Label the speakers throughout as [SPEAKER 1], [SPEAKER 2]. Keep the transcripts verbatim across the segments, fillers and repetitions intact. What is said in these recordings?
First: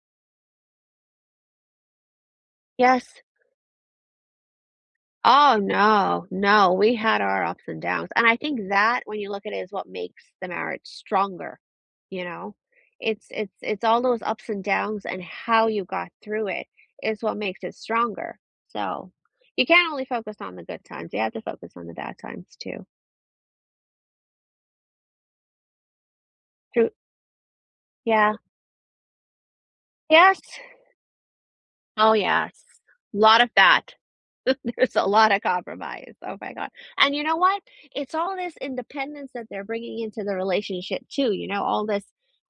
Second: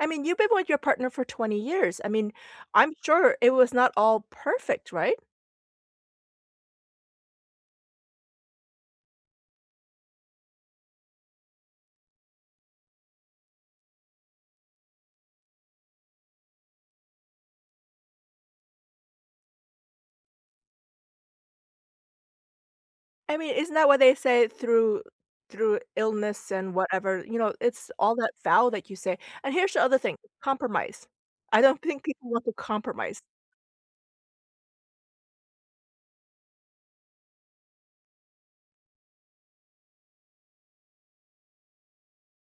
[SPEAKER 1] I mean, you've been with your partner for twenty years, I mean, I'm
[SPEAKER 2] Yes.
[SPEAKER 1] sure it was not all perfect, right?
[SPEAKER 2] Oh, no, no, we had our ups and downs, and I think that, when you look at it is what makes the marriage stronger, you know, it's it's it's all those ups and downs, and how you got through it, is what makes it stronger. So, you can't only focus on the good times, you have to focus on the bad times, too.
[SPEAKER 1] I mean, isn't that what they say through through illness and
[SPEAKER 2] Through
[SPEAKER 1] whatever, you know, it's all that
[SPEAKER 2] Yeah.
[SPEAKER 1] vow that you say. And, here's the other thing,
[SPEAKER 2] Yes.
[SPEAKER 1] compromise. I don't think
[SPEAKER 2] Oh,
[SPEAKER 1] people want to
[SPEAKER 2] yes.
[SPEAKER 1] compromise.
[SPEAKER 2] Lot of that. There's a lotta compromise. Oh my god, and, you know what? It's all this independence that they're bringing into the relationship, too, you know, all this,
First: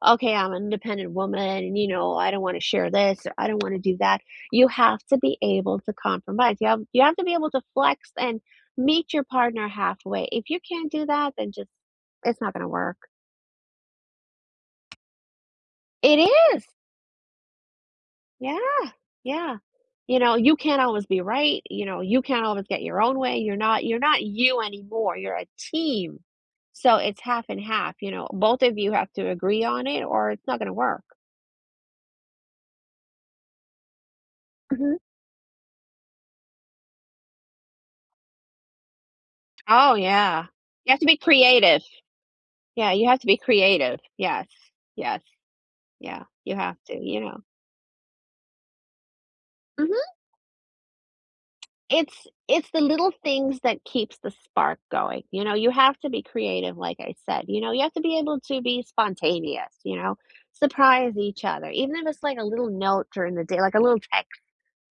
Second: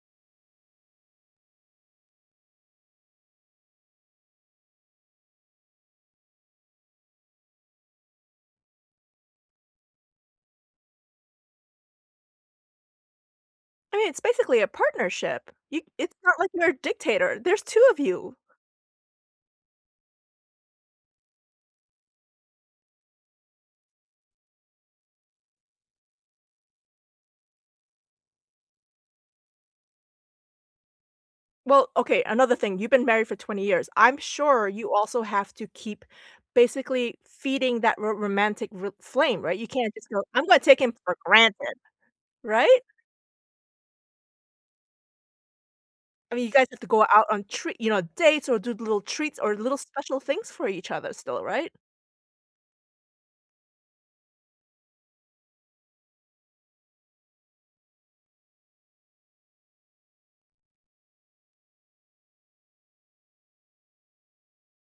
[SPEAKER 2] "Okay. I'm an independent woman, and, you know, I don't wanna share this, or I don't wanna do that," you have to be able to compromise, you have you have to be able to flex, and meet your partner halfway. If you can't do that, then, just it's not gonna work.
[SPEAKER 1] I mean, it's basically a partnership. You It's
[SPEAKER 2] It
[SPEAKER 1] not like
[SPEAKER 2] is!
[SPEAKER 1] you're a dictator, there's two of you.
[SPEAKER 2] Yeah, yeah. You know, you can't always be right, you know, you can't always get your own way, you're not you're not you anymore, you're a team, so it's half and half, you know? Both of you have to agree on it or it's not gonna work.
[SPEAKER 1] Well, okay, another thing, you've been married for twenty years. I'm sure you
[SPEAKER 2] Mhm.
[SPEAKER 1] also have to keep, basically, feeding that ro romantic r flame, right? You can't
[SPEAKER 2] Oh,
[SPEAKER 1] just go,
[SPEAKER 2] yeah,
[SPEAKER 1] "I'm gonna take
[SPEAKER 2] you
[SPEAKER 1] him
[SPEAKER 2] have to
[SPEAKER 1] for
[SPEAKER 2] be
[SPEAKER 1] granted,"
[SPEAKER 2] creative.
[SPEAKER 1] right?
[SPEAKER 2] Yeah, you have to be creative. Yes, yes. Yeah,
[SPEAKER 1] I mean, you
[SPEAKER 2] you
[SPEAKER 1] guys
[SPEAKER 2] have
[SPEAKER 1] have to
[SPEAKER 2] to,
[SPEAKER 1] go
[SPEAKER 2] you
[SPEAKER 1] out
[SPEAKER 2] know.
[SPEAKER 1] on treat you know, dates, or do little treats, or little
[SPEAKER 2] Mhm.
[SPEAKER 1] special things for each other still, right?
[SPEAKER 2] It's it's the little things that keeps the spark going, you know? You have to be creative, like I said, you know, you have to be able to be spontaneous, you know, surprise each other, even if it's, like, a little note during the day, like, a little text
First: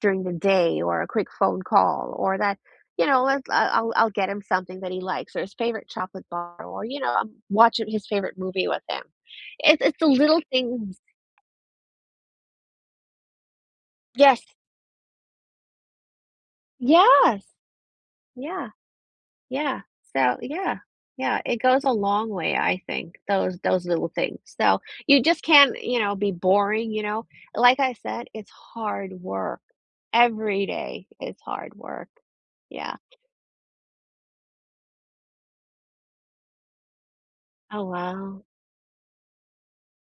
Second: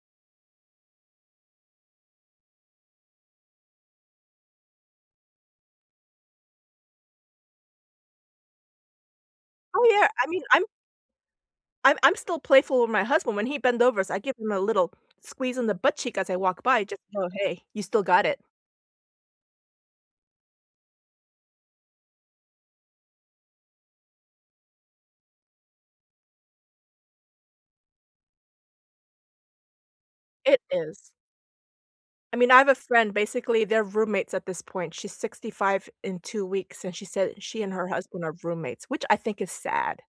[SPEAKER 2] during the day, or a quick phone call, or that You know, let's I'll I'll I'll get him something that he likes, or his favorite chocolate bar or, you know, I'm watching his favorite movie with him. It's
[SPEAKER 1] Oh,
[SPEAKER 2] it's the
[SPEAKER 1] yeah, I mean,
[SPEAKER 2] little
[SPEAKER 1] I'm
[SPEAKER 2] things
[SPEAKER 1] I'm I'm still playful with my husband. When he bend overs, I give
[SPEAKER 2] Yes.
[SPEAKER 1] him a little squeeze on the butt cheek as I walk by just to go,
[SPEAKER 2] Yes!
[SPEAKER 1] "Hey, you still got it."
[SPEAKER 2] Yeah, yeah, so Yeah, yeah, it goes a long way, I think, those those little things. So you just can't, you know, be boring, you know, like I said, it's hard work,
[SPEAKER 1] It
[SPEAKER 2] every day,
[SPEAKER 1] is.
[SPEAKER 2] it's hard work.
[SPEAKER 1] I mean, I have a
[SPEAKER 2] Yeah.
[SPEAKER 1] friend, basically, they're roommates at this point. She's sixty-five in two weeks, and she said she and
[SPEAKER 2] Oh,
[SPEAKER 1] her husband are
[SPEAKER 2] wow.
[SPEAKER 1] roommates, which I think is sad.